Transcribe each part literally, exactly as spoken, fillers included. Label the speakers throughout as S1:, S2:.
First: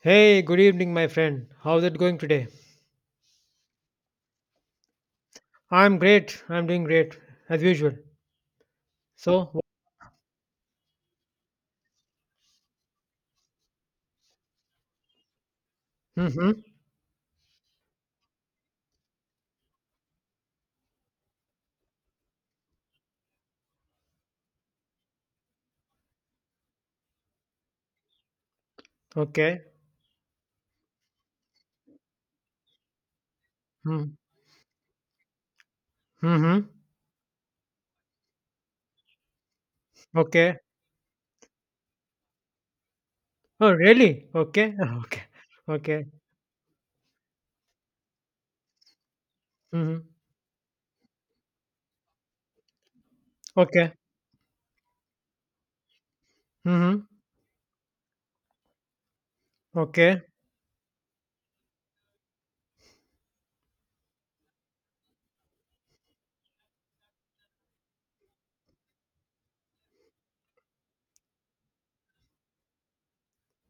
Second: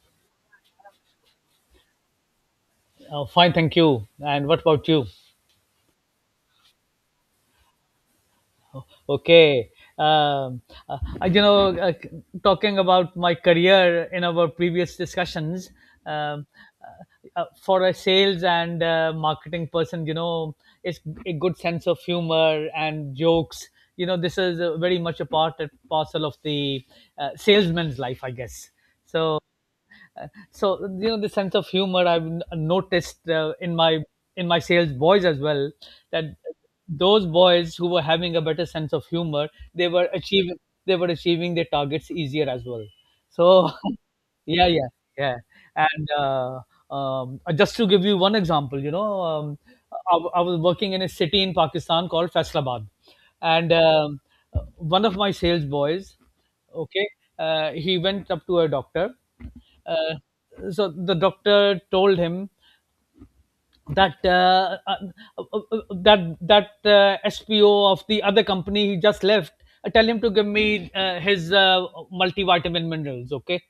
S1: Hey, good evening, my friend. How's it going today?
S2: Oh, fine, thank you. And what about you?
S1: I'm great. I'm doing great as usual. So,
S2: Okay. Um, uh, you know, uh, Talking about my career in our previous discussions, um,
S1: mm-hmm.
S2: uh, uh, for a sales and uh, marketing person, you know, it's a good sense of humor and jokes. You know, this is uh, very much a part and parcel of the uh, salesman's life, I guess. So,
S1: Okay.
S2: so you know the sense of humor I've n- noticed uh, in my
S1: hmm,
S2: in my sales boys as well, that
S1: Mm-hmm.
S2: those boys who were having a better sense of humor, they were achieving
S1: Okay.
S2: they were achieving their targets easier as well. So,
S1: Oh, really?
S2: yeah,
S1: Okay.
S2: yeah,
S1: Okay.
S2: yeah.
S1: Okay.
S2: And uh, um, uh, just to give you one example, you know um,
S1: Mm-hmm.
S2: I, I was working in a city in Pakistan called Faisalabad, and
S1: Okay.
S2: um, one of my sales boys,
S1: Mm-hmm.
S2: okay, uh, he went up to a doctor. Uh,
S1: Okay.
S2: so the doctor told him that uh, uh, uh, uh, that that uh, S P O of the other company he just left. uh, Tell him to give me uh, his uh, multivitamin minerals, okay?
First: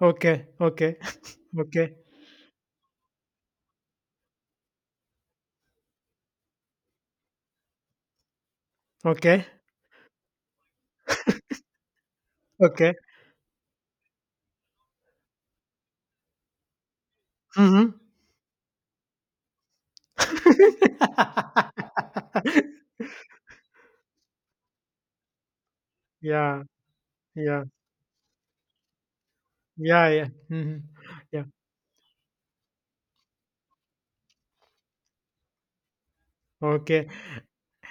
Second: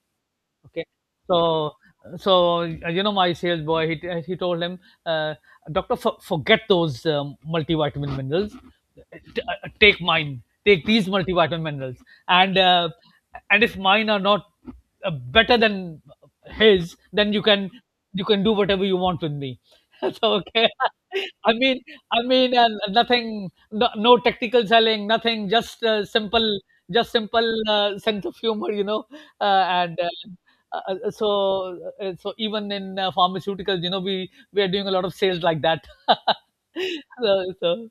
S1: Okay.
S2: Okay,
S1: Okay.
S2: so
S1: Okay.
S2: so uh, you know my sales boy, he uh, he told him, uh, doctor, for, forget those um, multivitamin minerals. T-
S1: Okay.
S2: uh, take mine. Take these multivitamin minerals, and uh,
S1: Okay.
S2: and if mine are not uh, better than his, then you can
S1: Mm-hmm.
S2: you can do whatever you want with me. So okay, I mean, I mean, uh, nothing, no, no technical selling, nothing, just uh, simple,
S1: yeah.
S2: just simple
S1: Yeah.
S2: uh, sense of humor. You know, uh, and. Uh,
S1: Yeah. Yeah. Mm-hmm.
S2: uh, uh,
S1: Yeah.
S2: so, uh, so even in uh, pharmaceuticals, you know, we we are doing a lot of sales like that.
S1: Okay.
S2: so, so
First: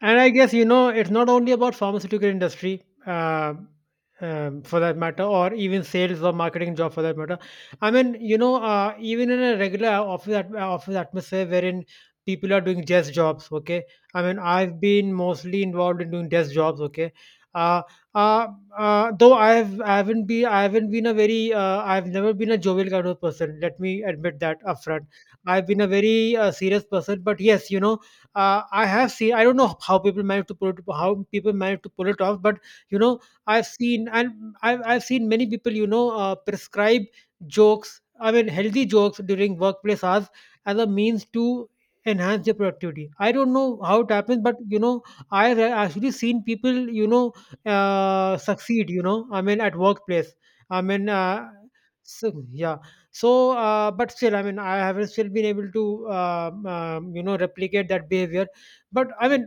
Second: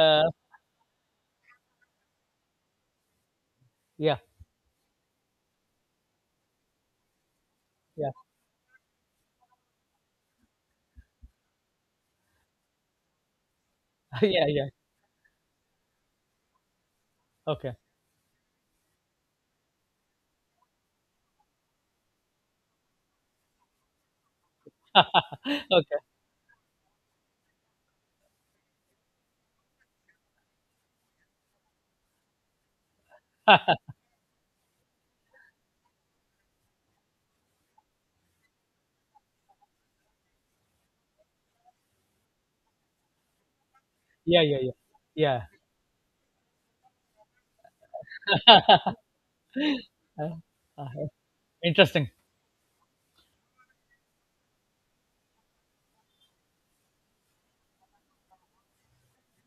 S1: And I guess you know it's not only about pharmaceutical industry, uh,
S2: yeah,
S1: um, for that matter, or even sales or marketing job for that matter. I
S2: yeah,
S1: mean, you know, uh, even in a regular office at, office atmosphere wherein people are doing desk jobs. Okay, I mean,
S2: yeah, yeah.
S1: I've been mostly involved in doing desk jobs. Okay.
S2: Okay,
S1: Uh, uh, uh, though I've I haven't been I haven't been a very uh, I've never been a jovial kind of person. Let me admit that upfront. I've been a
S2: okay.
S1: very uh, serious person, but yes, you know, uh, I have seen. I don't know how people manage to pull it, how people manage to pull it off, but you know, I've seen and I've, I've seen many people, you know, uh, prescribe jokes. I mean, healthy jokes during workplace hours as a means to enhance their productivity. I don't know how it happens,
S2: Yeah,
S1: but
S2: yeah,
S1: you know,
S2: yeah,
S1: I have actually seen people, you know, uh,
S2: yeah.
S1: succeed. You know, I mean, at workplace.
S2: Uh,
S1: I
S2: uh,
S1: mean, uh,
S2: Interesting.
S1: so yeah, so uh, but still I mean I haven't still been able to uh, um, you know, replicate that behavior, but I mean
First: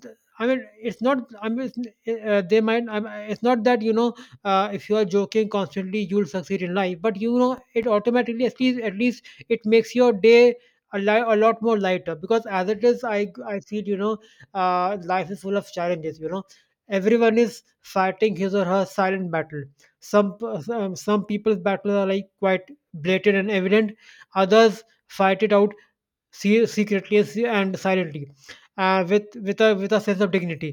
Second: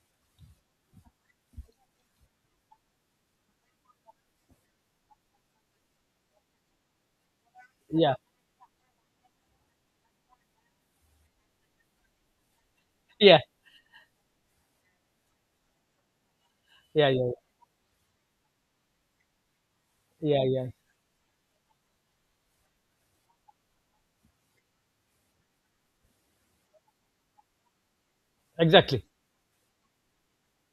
S1: th- I mean, it's not. I mean, it's, uh, they might. I mean, it's not that you know. Uh, if you are joking constantly, you'll succeed in life. But you know, it
S2: Yeah.
S1: automatically, at least at least it makes your day a li- a lot more lighter. Because as it is, I
S2: Yeah.
S1: I feel you know, uh, life is full of challenges. You know,
S2: Yeah. Yeah.
S1: everyone is fighting his or her silent battle. Some
S2: Yeah.
S1: p-
S2: Yeah.
S1: some some people's battles are like quite blatant and evident. Others fight it out se- secretly and se- and silently, uh,
S2: Exactly.
S1: with with a with a sense of dignity.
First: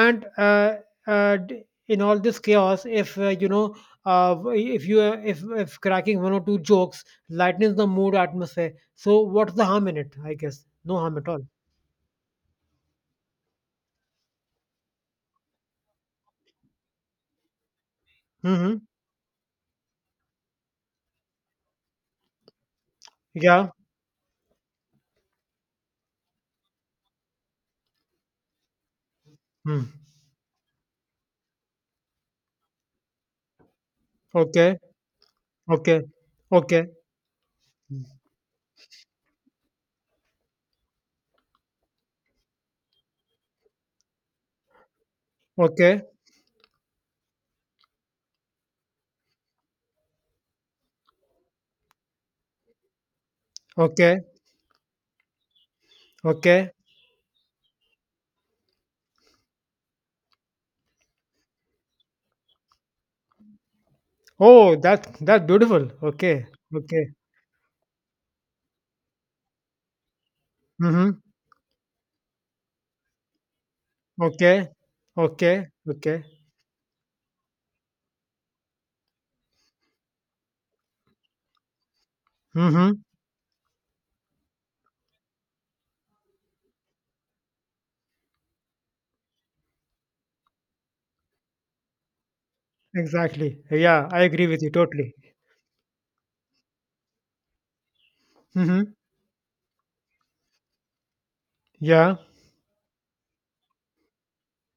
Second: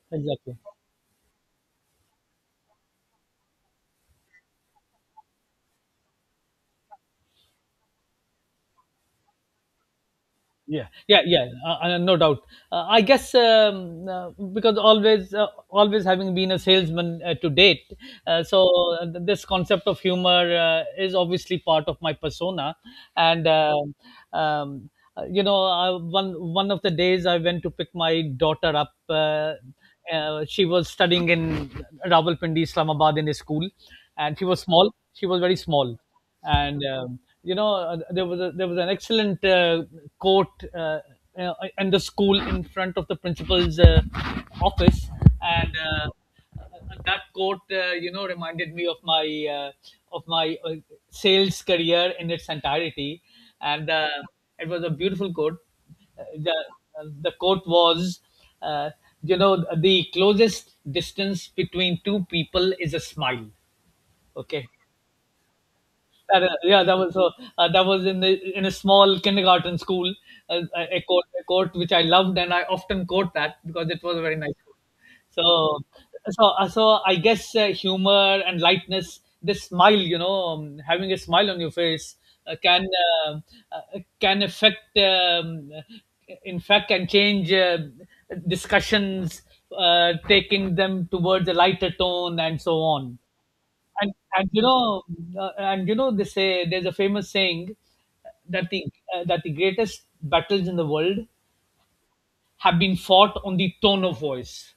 S1: And
S2: Exactly.
S1: uh, uh, d- in all this chaos, if uh, you know, uh, w- if you uh, if if cracking one or two jokes lightens the mood atmosphere, so what's the harm in it? I guess
S2: Yeah,
S1: no harm
S2: yeah,
S1: at all.
S2: yeah, uh, uh, no doubt. uh, I guess um, uh, because always uh, always having been a salesman uh, to date, uh, so
S1: Hmm.
S2: uh, th- this concept of humor uh, is obviously part of my persona, and
S1: Yeah.
S2: um um, uh, you know uh, one one of the days I went to pick my daughter up. Uh,
S1: Hmm.
S2: uh, She was studying in Rawalpindi Islamabad in a school, and she was
S1: Okay.
S2: small, she was very small.
S1: Okay.
S2: And
S1: Okay.
S2: um, you know uh, there was a, there was an excellent uh, quote uh, uh, in the school in front of the principal's uh, office. And
S1: Okay.
S2: uh, that quote uh, you know reminded me of my, uh, of my uh, sales career in its entirety. And uh,
S1: Okay.
S2: it was a beautiful quote. uh, the
S1: Okay.
S2: uh, the quote was, uh, you know, the closest distance between two people is a smile. Okay.
S1: Oh, that that's beautiful.
S2: That,
S1: Okay.
S2: uh, yeah, that
S1: Okay.
S2: was so. Uh, that was in the, in a small kindergarten school, uh, uh, a
S1: Mm-hmm.
S2: court, a court which I loved, and I often quote that because it was a very nice
S1: Okay.
S2: quote.
S1: Okay. Okay.
S2: So, so, uh, so I guess uh, humor and lightness, this smile, you know, um, having a smile on your face uh, can
S1: Mhm.
S2: uh, uh, can affect, um, uh, in fact, can change uh, discussions, uh, taking them towards a lighter tone, and so on.
S1: Exactly. Yeah,
S2: and
S1: I agree
S2: and
S1: with
S2: you
S1: you
S2: know
S1: totally.
S2: uh, and you know they say there's a famous saying that the
S1: Mhm.
S2: uh, that the greatest battles in the world
S1: Yeah.
S2: have been fought on the tone of voice.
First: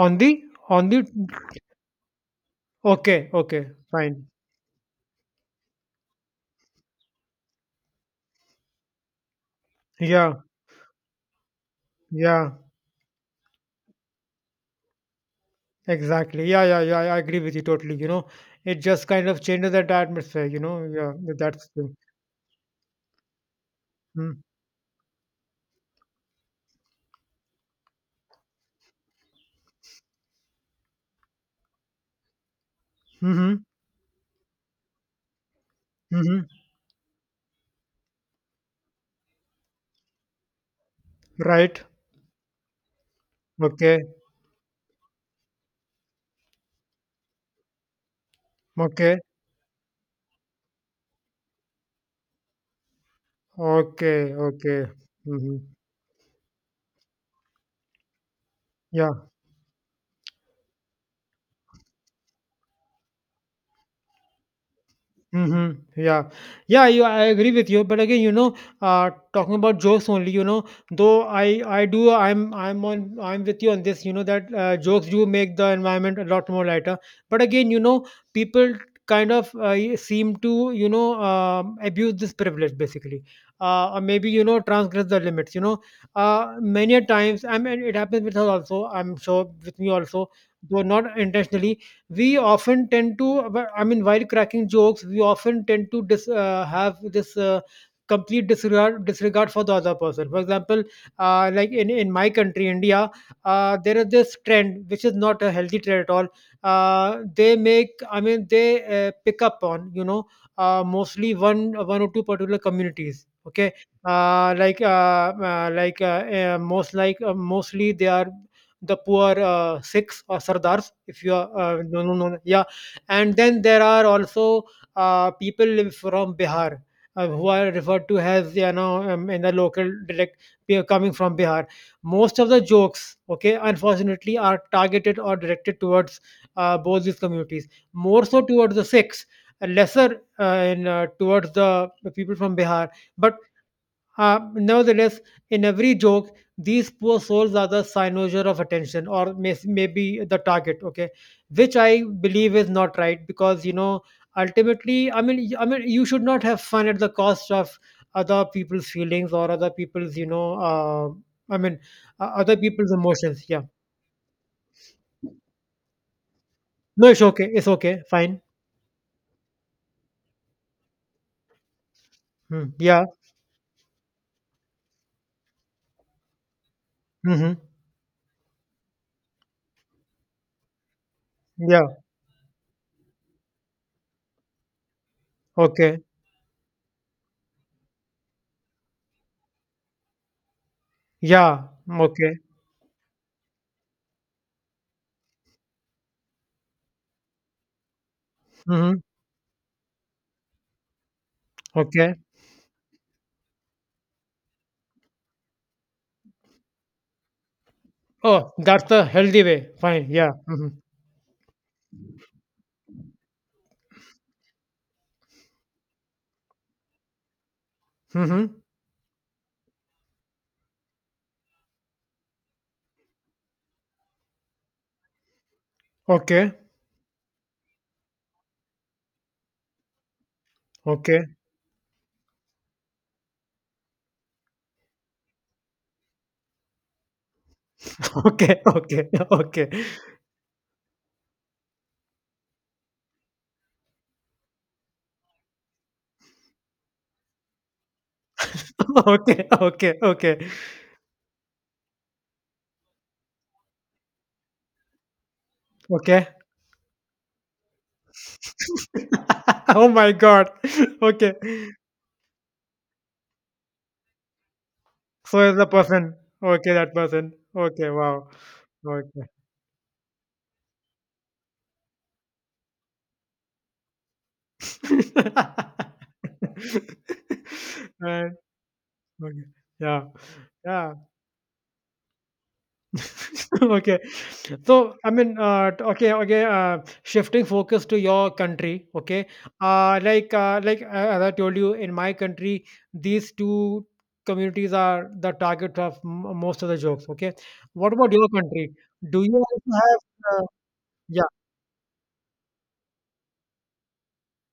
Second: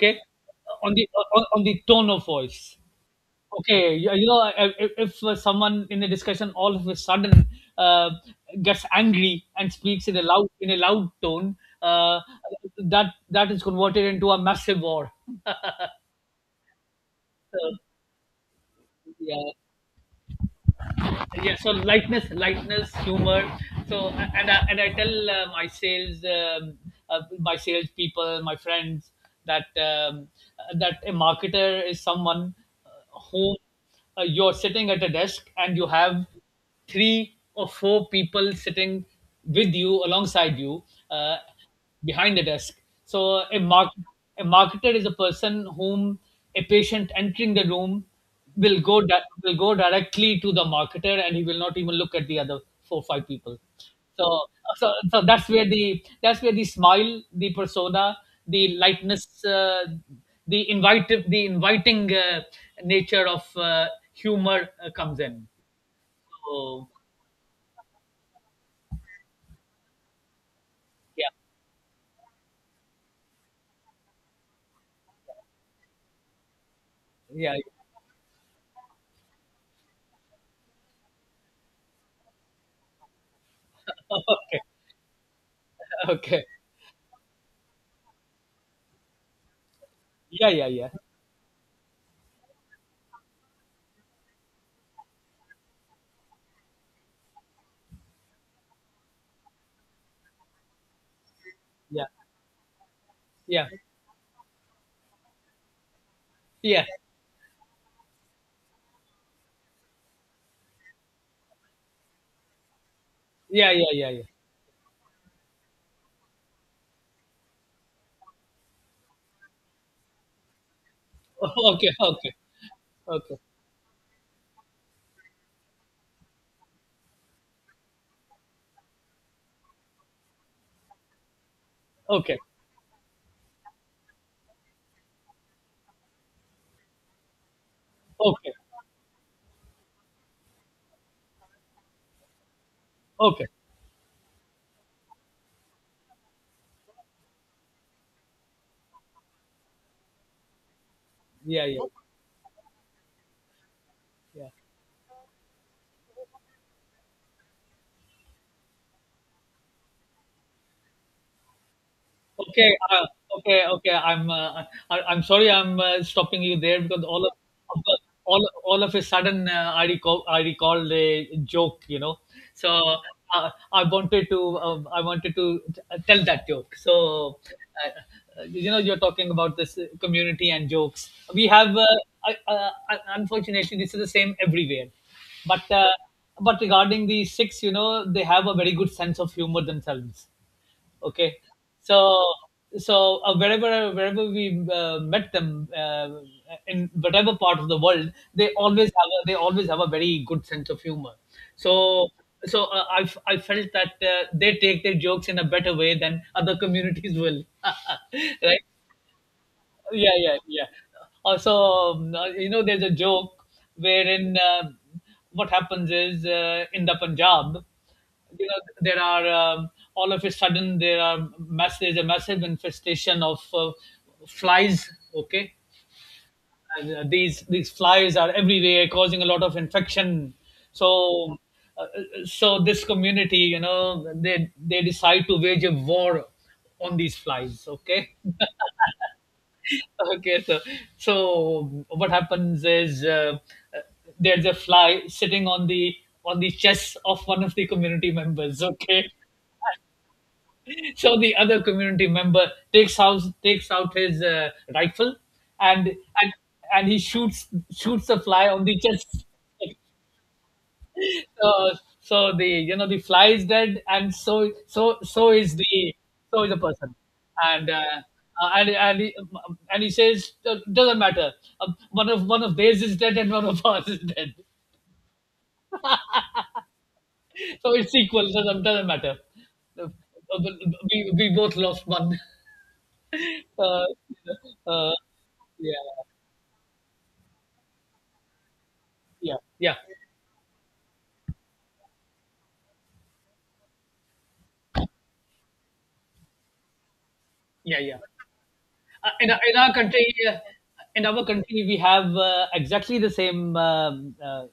S1: On the on
S2: on
S1: the
S2: the on, on the tone of voice.
S1: okay, okay.
S2: Okay. You, you
S1: Fine.
S2: know, if, if uh, someone in a discussion all of a sudden uh, gets angry and speaks in a
S1: Yeah.
S2: loud, in a loud tone, uh,
S1: Yeah.
S2: that that is converted into a massive war.
S1: Exactly. Yeah, yeah, yeah. I agree with you
S2: uh,
S1: totally. You know, it just kind of
S2: yeah,
S1: changes that atmosphere, you know. Yeah,
S2: yeah.
S1: that's
S2: So
S1: the
S2: lightness, lightness humor. So, a-
S1: mm.
S2: and i, and I tell uh, my sales, um, uh, my sales people, my friends, that um, uh, that a marketer is someone, uh, whom,
S1: Mhm.
S2: uh, you're sitting at a desk and you have
S1: Mhm.
S2: three or four people sitting with you alongside you, uh,
S1: Right.
S2: behind the desk. So a mark
S1: Okay.
S2: a marketer is a person whom a patient entering the room will go
S1: Okay.
S2: di- will go directly to the marketer, and he will not even look at the other four five people.
S1: Okay.
S2: So,
S1: Okay.
S2: so, so that's
S1: Mhm.
S2: where the that's where the smile, the persona, the
S1: Yeah.
S2: lightness, uh, the invite the inviting uh, nature of uh, humor uh, comes in.
S1: Mm-hmm. Yeah, yeah.
S2: So,
S1: You, I agree with you. But again, you know, uh, talking about jokes only. You know, though
S2: yeah,
S1: I, I do. I'm, I'm on. I'm with you on this. You know that uh, jokes do make the environment a lot more lighter. But
S2: yeah, yeah.
S1: again, you know, people kind of uh, y- seem to, you know, um, abuse this privilege basically, uh, or maybe you know
S2: Okay,
S1: transgress the limits. You know,
S2: okay.
S1: uh, many a times. I mean, it happens with us also. I'm sure with me also,
S2: Yeah, yeah,
S1: though
S2: yeah,
S1: not intentionally we often tend to, well, I mean while cracking jokes we often tend to dis, uh, have this uh, complete disregard disregard for the other person. For example, uh, like in,
S2: yeah,
S1: in my country India,
S2: yeah,
S1: uh, there is this trend which is not a healthy trend at all.
S2: yeah,
S1: Uh, they make, I mean they uh, pick up on, you know, uh, mostly one one or two particular communities, okay.
S2: yeah, yeah, yeah, yeah.
S1: uh, like uh, uh, like uh, uh, most like uh, Mostly they are the poor uh, Sikhs or Sardars, if you are uh,
S2: Okay,
S1: no no
S2: okay,
S1: no yeah, and
S2: okay,
S1: then there are also uh, people from Bihar, uh, who are referred to as, you know, um, in the local dialect, they are coming from Bihar.
S2: okay,
S1: Most of the jokes, okay, unfortunately, are targeted or directed towards uh, both these communities, more so
S2: okay,
S1: towards the Sikhs, and lesser uh, in uh, towards the people from Bihar, but
S2: okay.
S1: uh, nevertheless, in every joke, these poor souls are the cynosure of attention, or may, maybe the target. Okay,
S2: Yeah,
S1: which
S2: yeah,
S1: I believe is not right because you know
S2: yeah.
S1: ultimately, I mean, y- I mean, you should not have fun at the cost of other people's feelings or other people's, you know, uh, I mean, uh, other
S2: Okay,
S1: people's
S2: uh,
S1: emotions. Yeah.
S2: okay, okay. I'm uh, I, I'm sorry. I'm uh, Stopping you there because
S1: No, it's
S2: all of
S1: okay. It's
S2: of the-
S1: okay. Fine.
S2: all all of a sudden, uh, I recall I recalled a joke. You know, so
S1: Hmm. Yeah.
S2: uh, I wanted to um I wanted to t- tell that joke. So
S1: Hmm.
S2: uh, uh, you know, you're talking about this uh, community and jokes. We have, uh,
S1: Yeah.
S2: I, uh, un- unfortunately this is the same everywhere, but. Uh,
S1: Okay.
S2: but regarding the Sikhs, you know, they have a very good sense of humor themselves. Okay,
S1: Yeah.
S2: so
S1: Okay.
S2: so uh, wherever wherever we uh, met them uh, in whatever part of the world, they always
S1: Hmm.
S2: have a, they always have a very good sense of humor. So
S1: Okay.
S2: so uh, I f- I felt that uh, they take their jokes in a better way than other communities will.
S1: Oh,
S2: Right?
S1: that's the healthy way. Fine.
S2: Yeah,
S1: Yeah.
S2: yeah, yeah.
S1: Hmm.
S2: Also, um, uh, you know, there's a joke wherein uh, what happens is uh, in the Punjab, you know,
S1: Mhm.
S2: there are um, all of a sudden, there are mass there's a massive infestation of uh, flies. Okay.
S1: Okay.
S2: And, uh, these these flies are everywhere, causing a lot of infection.
S1: Okay.
S2: So, uh, so this community, you know, they they decide to wage a war on these flies. Okay.
S1: Okay. Okay. Okay.
S2: Okay, so so what happens is, uh, uh, there's a fly sitting on the on the chest of one of the community members. Okay.
S1: Okay. Okay. Okay.
S2: So the other community member takes out takes out his uh, rifle and,
S1: Okay.
S2: and and he shoots shoots the fly on the chest.
S1: oh my god. Okay.
S2: So, so the you know the fly is dead, and so so so
S1: So is
S2: is
S1: the
S2: the
S1: person.
S2: so is the
S1: Okay, that
S2: person.
S1: person.
S2: And uh,
S1: Okay, wow.
S2: uh, and and he,
S1: Okay.
S2: um, um, and he says, "Uh, doesn't matter. Um, one of one of theirs is dead and one of ours is dead, so it's equal.
S1: and,
S2: Doesn't doesn't matter.
S1: okay.
S2: Uh,
S1: Yeah.
S2: uh,
S1: Yeah.
S2: we, we both lost one." uh,
S1: Okay.
S2: uh,
S1: So, I mean, uh, t-
S2: yeah,
S1: okay, okay, uh, shifting focus to your country, okay.
S2: yeah, yeah,
S1: Uh, like, uh, like uh, as I told you, in my country, these two communities are the target of m- most of the jokes, okay.
S2: yeah,
S1: What
S2: yeah.
S1: about your country?
S2: Uh,
S1: Do
S2: in
S1: you
S2: our- in our
S1: also have,
S2: country, uh,
S1: uh,
S2: in our
S1: yeah,
S2: country, we have uh, exactly the same, um uh,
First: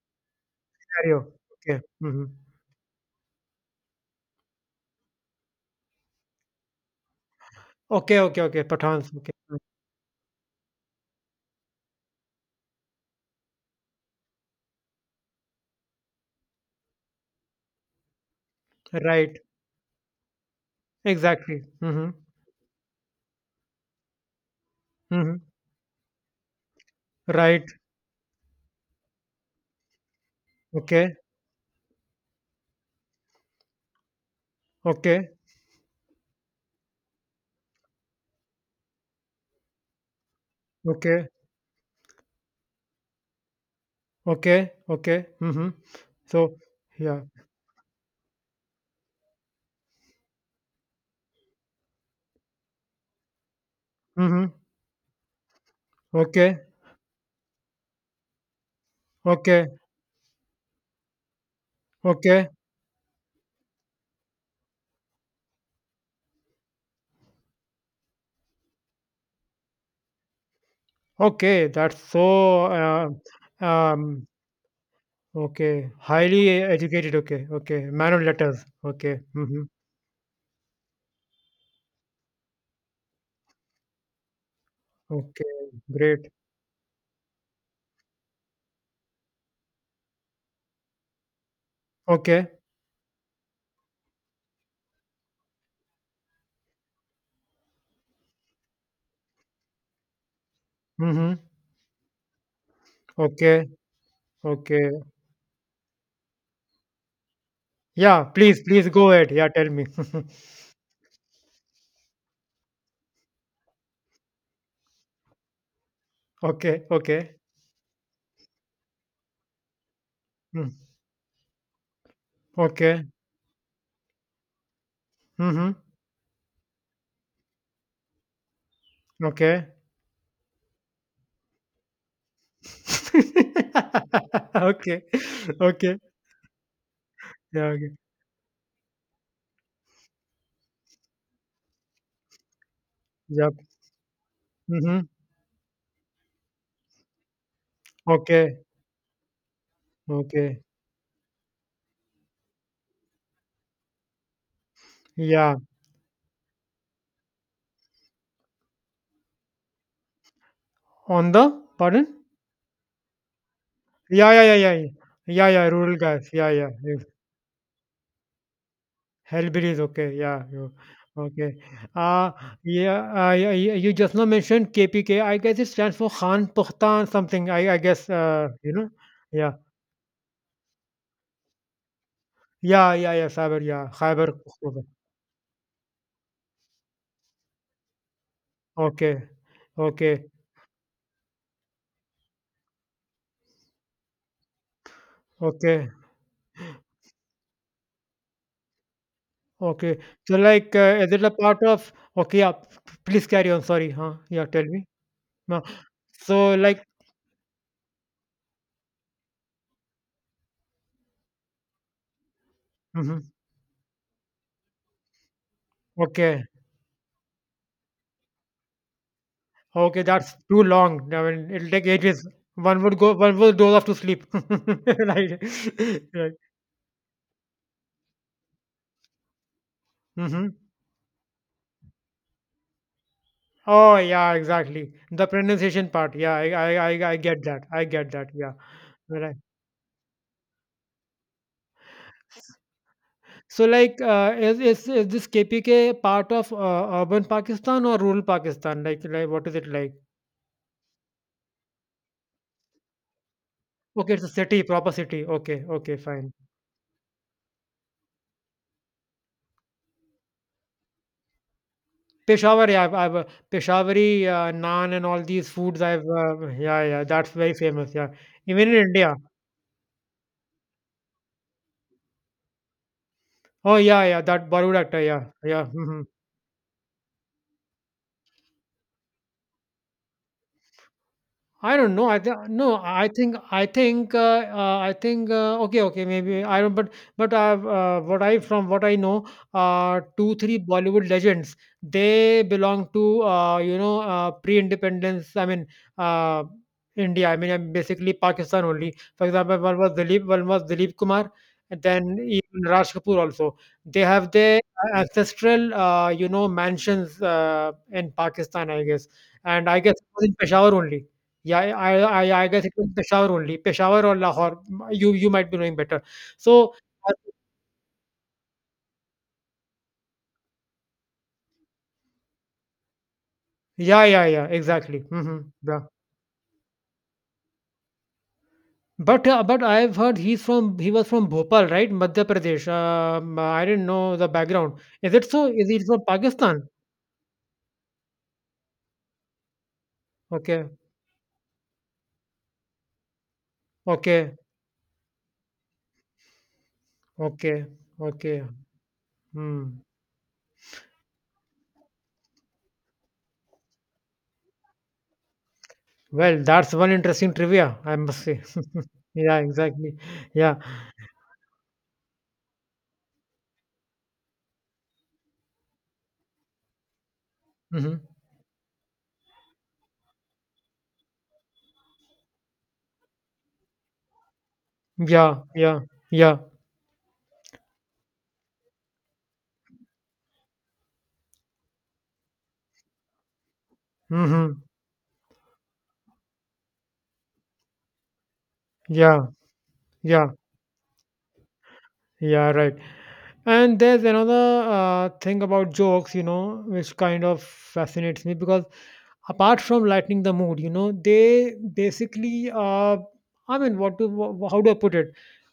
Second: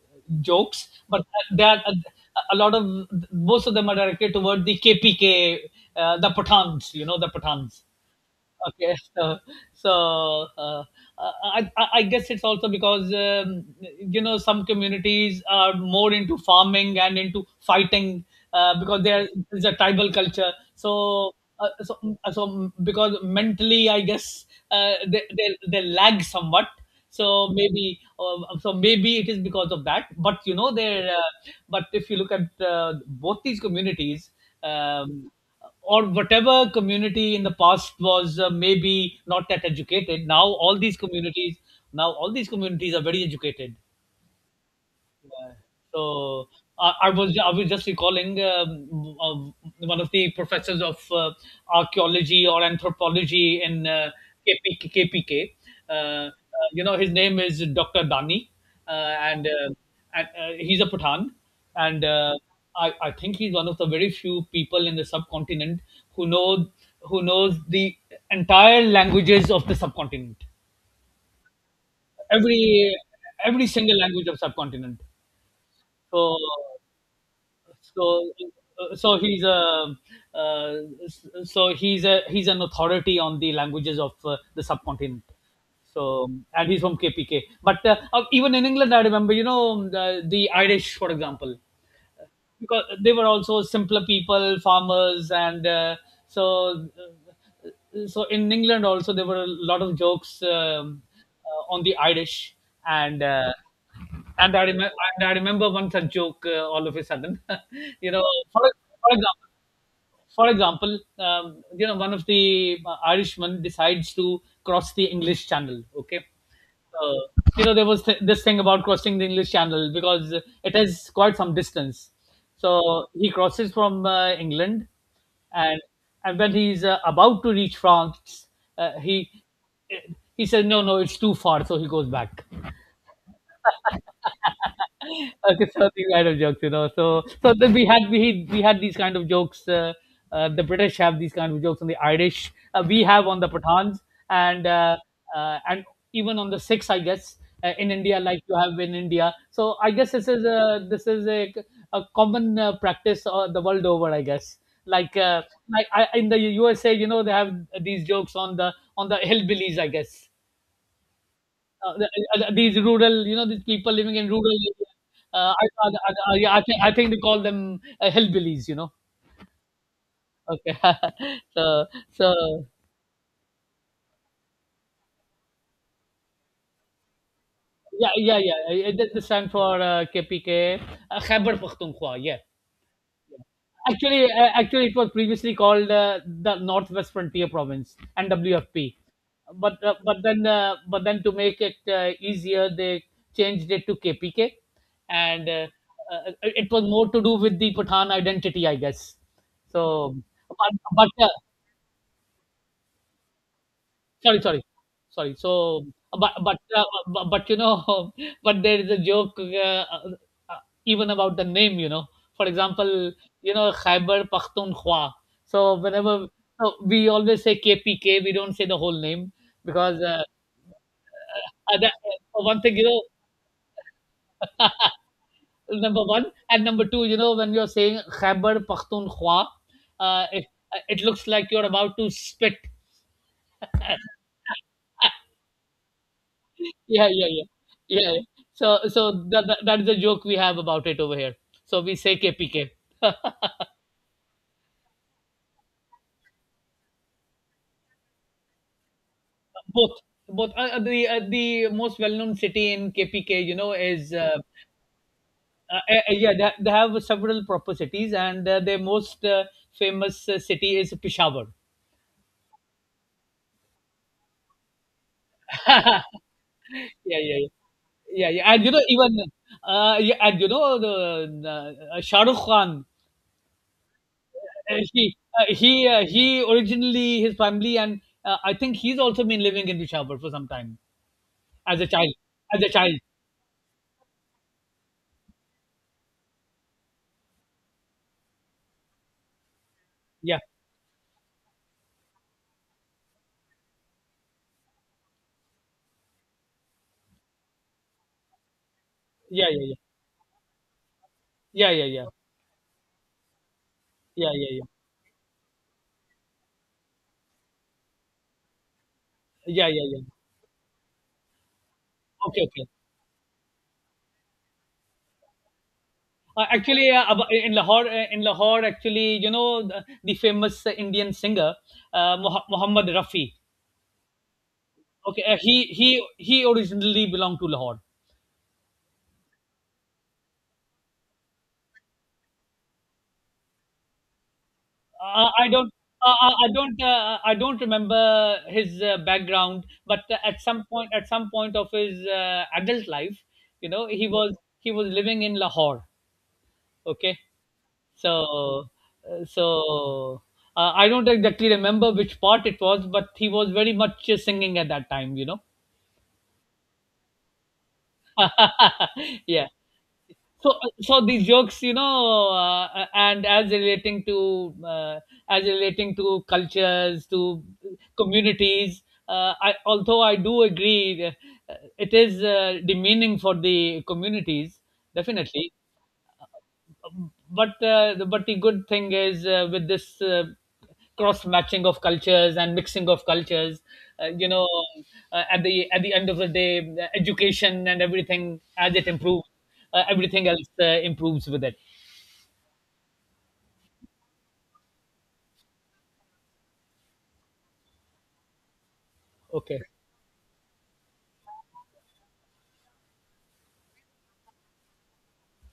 S2: jokes,
S1: carry
S2: but
S1: on.
S2: they
S1: Okay.
S2: are a,
S1: Hmm.
S2: a lot of most of them are directed toward the K P K, uh, the Pathans. You know, the Pathans.
S1: Okay, okay, okay.
S2: Okay.
S1: Pathans, okay.
S2: so
S1: Mm.
S2: so uh, I, I I guess it's also because, um, you know, some communities are more into farming and into fighting uh, because there
S1: Right.
S2: is a tribal culture. So
S1: Exactly.
S2: uh, so
S1: Mm-hmm.
S2: so because mentally, I guess uh, they,
S1: Mm-hmm.
S2: they they lag somewhat. So
S1: Right.
S2: maybe uh, so maybe it is because of that. But you know there.
S1: Okay.
S2: Uh, but if you look at uh, both these communities.
S1: Okay.
S2: Um, or whatever community in the past was uh, maybe not that educated, now all these
S1: Okay.
S2: communities now all these communities are very educated.
S1: Okay, okay.
S2: Yeah.
S1: Mhm.
S2: So
S1: So,
S2: I, I
S1: yeah.
S2: was I was just recalling um, um, one of the professors of uh, archaeology or anthropology in uh,
S1: Mhm.
S2: KP, K P K. Uh, uh,
S1: Okay,
S2: you know his name is Doctor Dani, uh, and
S1: okay,
S2: uh, and uh, he's a Pathan, and uh,
S1: okay,
S2: I I think he's one of the very few people in the subcontinent who know who knows the entire languages of the subcontinent.
S1: okay. That's so,
S2: Every
S1: uh,
S2: every single
S1: um,
S2: language of subcontinent.
S1: okay.
S2: So
S1: Highly educated. Okay, okay.
S2: so
S1: Man of letters.
S2: so
S1: Okay.
S2: he's a
S1: Mhm.
S2: uh, so he's a he's an authority on the languages of uh, the subcontinent.
S1: Okay.
S2: So,
S1: Great.
S2: and he's from KPK, but uh, uh, even in England, I remember, you know the, the Irish for example,
S1: Okay.
S2: because they were also simpler people, farmers. And uh, so uh, so in England also there were a lot of jokes, um,
S1: Mhm.
S2: uh, on the Irish, and uh,
S1: Okay.
S2: and I
S1: Okay.
S2: remember and I remember one such joke, uh, all of a sudden. You
S1: Yeah.
S2: know, for,
S1: Please, please
S2: for
S1: go ahead.
S2: example.
S1: Yeah. Tell me.
S2: For example, um, you know, one of the uh, Irishmen decides to cross the English Channel. Okay,
S1: okay.
S2: uh,
S1: Okay.
S2: you know, there was th- this thing about crossing the English Channel because
S1: Mm.
S2: it has quite some distance.
S1: Okay.
S2: So he crosses from uh, England,
S1: Mhm.
S2: and, and when he's, uh, about to reach France, uh, he,
S1: Okay.
S2: he says, "No, no, it's too far." So he goes back.
S1: okay.
S2: Okay, so
S1: Okay.
S2: these kind of jokes, you know. So, so
S1: Yeah.
S2: then we
S1: Okay.
S2: had, we we had these kind of jokes. Uh, uh, the British have these kind of jokes on the Irish. Uh, we have on the
S1: Yeah.
S2: Pathans, and uh,
S1: Mhm.
S2: uh, and even on the Sikhs, I guess, uh, in India, like you
S1: Okay,
S2: have in India. So, I guess this is
S1: okay.
S2: a this is a, a common uh, practice uh, the world over, I guess. Like uh,
S1: Yeah.
S2: like I, in the U S A, you know, they have these jokes on the on the hillbillies, I guess.
S1: On the
S2: Uh,
S1: pardon?
S2: the uh, these rural, you know, these people living in
S1: Yeah,
S2: rural
S1: yeah, yeah, yeah.
S2: areas.
S1: Yeah,
S2: Uh, I,
S1: yeah,
S2: I,
S1: rural
S2: I,
S1: guys.
S2: I,
S1: Yeah,
S2: yeah, I,
S1: yeah.
S2: think, I
S1: Yes.
S2: think they call them uh, hillbillies, you know.
S1: Hellberries, okay. Yeah, you
S2: Okay.
S1: okay.
S2: so,
S1: Uh
S2: so
S1: yeah, uh, yeah, yeah, you just now mentioned K P K. I guess it stands for Khan Paktan something. I I guess
S2: yeah, yeah,
S1: uh, you know.
S2: yeah. It, it stands
S1: Yeah.
S2: for uh, K P K, uh, Khyber Pakhtunkhwa. Yeah,
S1: Yeah, yeah, yeah, Saber, yeah.
S2: actually,
S1: Khyber
S2: uh,
S1: Pakhtunkhwa.
S2: actually, it was previously called uh, the Northwest Frontier Province (N W F P),
S1: Okay.
S2: but uh, but
S1: Okay.
S2: then uh, but then to make it uh, easier, they changed it to K P K, and uh,
S1: Okay.
S2: uh, it was more to do with the Pathan identity, I guess.
S1: Okay.
S2: So,
S1: So
S2: but
S1: like uh,
S2: but
S1: is it
S2: uh,
S1: a part of, okay, yeah, p- please carry on. Sorry, huh?
S2: sorry,
S1: Yeah,
S2: sorry,
S1: tell me.
S2: sorry.
S1: No.
S2: So, but
S1: So
S2: but
S1: like
S2: uh, but, but you know, but there is a joke uh, uh, uh, even about the name. You know, for example,
S1: Mhm.
S2: you know, Khyber Pakhtunkhwa. So whenever
S1: Okay.
S2: so We always say K P K, we don't say the whole name,
S1: Okay,
S2: because uh,
S1: that's too long. I mean, it'll
S2: uh,
S1: take
S2: that, uh,
S1: ages.
S2: for one thing,
S1: One
S2: you
S1: would
S2: know,
S1: go, one would doze off to sleep. Right.
S2: number one,
S1: Right.
S2: and number two, you know, when you're saying Khyber Pakhtunkhwa, uh, it
S1: Hmm.
S2: uh, it looks like you're about to spit.
S1: Oh, yeah, exactly. The pronunciation part. Yeah, I, I,
S2: Yeah,
S1: I, I
S2: yeah,
S1: get
S2: yeah,
S1: that. I get
S2: yeah. yeah.
S1: that. Yeah.
S2: So, so
S1: Right.
S2: that, that that is the joke we have about it over here. So we say K P K.
S1: So, like, uh, is, is, is this K P K part of uh, urban Pakistan or rural Pakistan? Like, like, what is it like?
S2: Both, both. Uh, uh, the uh, the most well-known city in K P K, you know, is
S1: Okay, it's a
S2: uh,
S1: city, proper city. Okay,
S2: uh,
S1: okay,
S2: uh,
S1: fine.
S2: yeah. They, they have several proper cities, and uh, their most uh, famous uh, city is Peshawar.
S1: Peshawari, I've, I've uh, Peshawari uh, naan and all these foods.
S2: yeah,
S1: I've uh, yeah, yeah,
S2: yeah,
S1: that's
S2: yeah,
S1: very famous. Yeah,
S2: yeah, yeah. And
S1: even
S2: you
S1: in
S2: know, even
S1: India.
S2: uh, yeah, and you know, the uh, Shah Rukh Khan.
S1: Oh yeah, yeah, that
S2: Uh,
S1: Barudak.
S2: he
S1: Yeah,
S2: uh,
S1: yeah.
S2: he uh, he originally, his family, and uh, I think he's also been living in Peshawar for some time.
S1: I
S2: As a
S1: don't know.
S2: child
S1: I think
S2: as a
S1: no.
S2: child.
S1: I think I think uh, uh, I think uh, okay, okay, maybe I don't. But but uh, uh, what I, from what I know, uh, two
S2: Yeah
S1: three Bollywood legends, they belong to uh, you know, uh, pre-independence. I mean uh, India. I mean uh, basically Pakistan only. For
S2: yeah
S1: example,
S2: yeah
S1: one was Dilip, one was Dilip Kumar,
S2: yeah
S1: and
S2: yeah yeah
S1: then even Raj Kapoor also. They
S2: yeah
S1: have
S2: yeah yeah
S1: their
S2: yeah
S1: ancestral uh, you know, mansions uh, in Pakistan, I guess,
S2: yeah
S1: and I
S2: yeah
S1: guess
S2: yeah
S1: it was in Peshawar only. Yeah, I I I
S2: okay
S1: I guess
S2: okay
S1: it was Peshawar only. Peshawar or Lahore. You you might be knowing better.
S2: uh,
S1: So,
S2: actually uh,
S1: uh,
S2: ab- in lahore uh, in lahore actually, you know, the, the famous uh, Indian singer, uh, Moh- Muhammad Rafi,
S1: yeah, yeah, yeah, exactly.
S2: okay, uh,
S1: Hmm.
S2: he
S1: Yeah.
S2: he he originally belonged to Lahore.
S1: But uh, but I've heard he's from, he was from Bhopal, right? Madhya Pradesh. Um, I didn't know the background. Is it
S2: uh,
S1: so?
S2: i
S1: Is
S2: don't
S1: he from
S2: uh, uh, I
S1: Pakistan?
S2: don't. Uh, I don't remember his uh, background, but uh, at some
S1: Okay,
S2: point, at some point of his uh, adult life, you know, he
S1: okay,
S2: was he was living in Lahore. Okay,
S1: okay, okay.
S2: so, uh,
S1: Hmm.
S2: so uh, I don't exactly remember which part it was, but he was very much uh, singing at that time, you know.
S1: Well, that's one interesting trivia, I must say. Yeah,
S2: yeah.
S1: exactly.
S2: So,
S1: Yeah.
S2: uh, so these jokes, you know, uh, uh, and as relating to uh, as relating to cultures, to
S1: Hmm.
S2: communities. Uh, I, although I do agree, uh, it is uh, demeaning for the communities,
S1: Yeah,
S2: definitely.
S1: yeah, yeah.
S2: but uh, the- but the good thing is, uh, with this uh, cross matching of cultures and mixing of cultures, uh, you know,
S1: Hmm.
S2: uh, at the at the end of the day, the education and everything, as it
S1: Yeah,
S2: improves, uh, everything
S1: yeah,
S2: else uh, improves with it.
S1: yeah, right. And there's another uh, thing about jokes, you know, which kind of fascinates me because apart
S2: Okay.
S1: from lightening the mood, you know they basically uh, I mean, what do wh- how do I put it,